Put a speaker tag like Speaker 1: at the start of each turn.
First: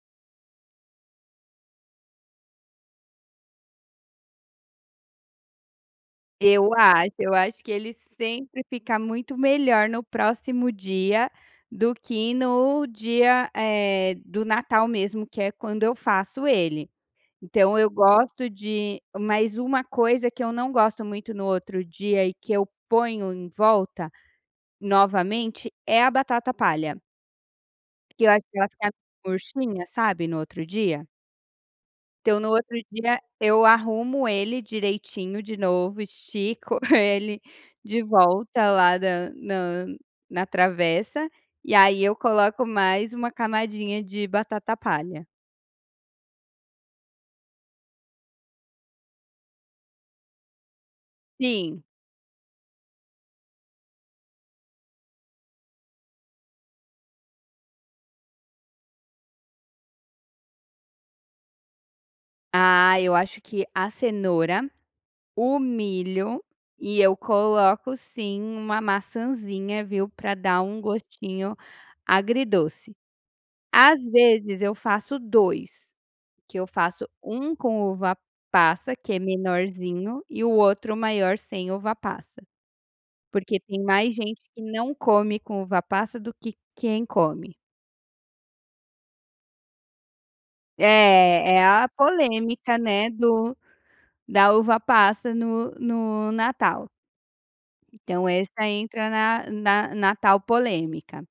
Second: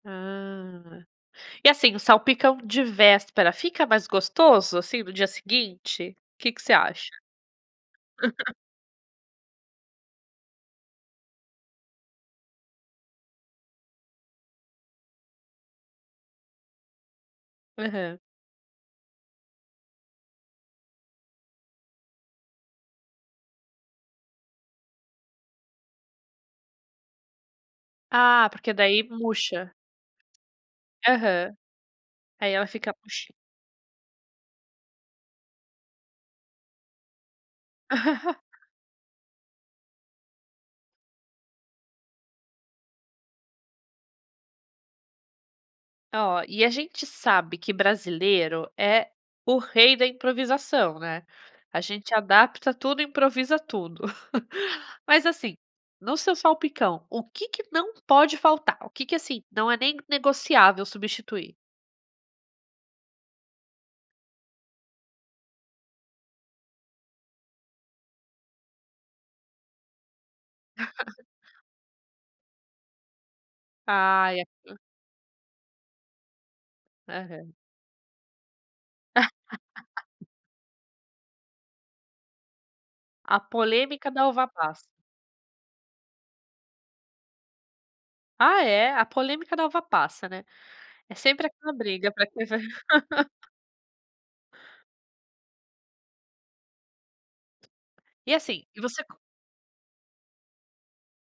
Speaker 1: Ah, e, assim, o salpicão de véspera fica mais gostoso, assim, no dia seguinte? Que que
Speaker 2: Eu
Speaker 1: você
Speaker 2: acho,
Speaker 1: acha?
Speaker 2: eu acho que ele sempre fica muito melhor no próximo dia, do que no dia, eh, do natal mesmo que é quando eu faço ele. Então eu
Speaker 1: Aham.
Speaker 2: gosto de mas uma coisa que eu não gosto muito no outro dia e que eu ponho em volta novamente é a batata palha Que eu acho
Speaker 1: Ah,
Speaker 2: que ela
Speaker 1: porque
Speaker 2: fica
Speaker 1: daí murcha.
Speaker 2: murchinha, sabe, no outro dia?
Speaker 1: Aham.
Speaker 2: Então no
Speaker 1: Aí ela
Speaker 2: outro
Speaker 1: fica
Speaker 2: dia
Speaker 1: muchi
Speaker 2: eu arrumo ele direitinho de novo, estico ele de volta lá da na na travessa e aí eu coloco mais uma camadinha de batata palha.
Speaker 1: Oh, e a gente sabe que brasileiro é o rei da improvisação, né. A
Speaker 2: Sim.
Speaker 1: gente adapta tudo e improvisa tudo. Mas, assim, no seu salpicão, o que que não pode faltar? O que que, assim, não é nem negociável substituir?
Speaker 2: Ah, eu acho que a cenoura, o milho e eu coloco sim uma maçãzinha, viu, pra dar um gostinho agridoce. Às
Speaker 1: Ai a
Speaker 2: vezes eu faço 2, que eu faço
Speaker 1: Aham.
Speaker 2: 1 com uva-passa, que é menorzinho, e o outro maior sem uva-passa.
Speaker 1: A
Speaker 2: Porque tem
Speaker 1: polêmica
Speaker 2: mais
Speaker 1: da
Speaker 2: gente que
Speaker 1: uva-passa.
Speaker 2: não come com uva-passa, do que quem come.
Speaker 1: Ah, é? A polêmica da uva-passa, né, é sempre
Speaker 2: É, é
Speaker 1: aquela
Speaker 2: a
Speaker 1: briga pra quem vai
Speaker 2: polêmica, né, do da uva-passa no no natal. Então
Speaker 1: E, assim,
Speaker 2: essa
Speaker 1: e você
Speaker 2: entra
Speaker 1: co
Speaker 2: na na na tal polêmica.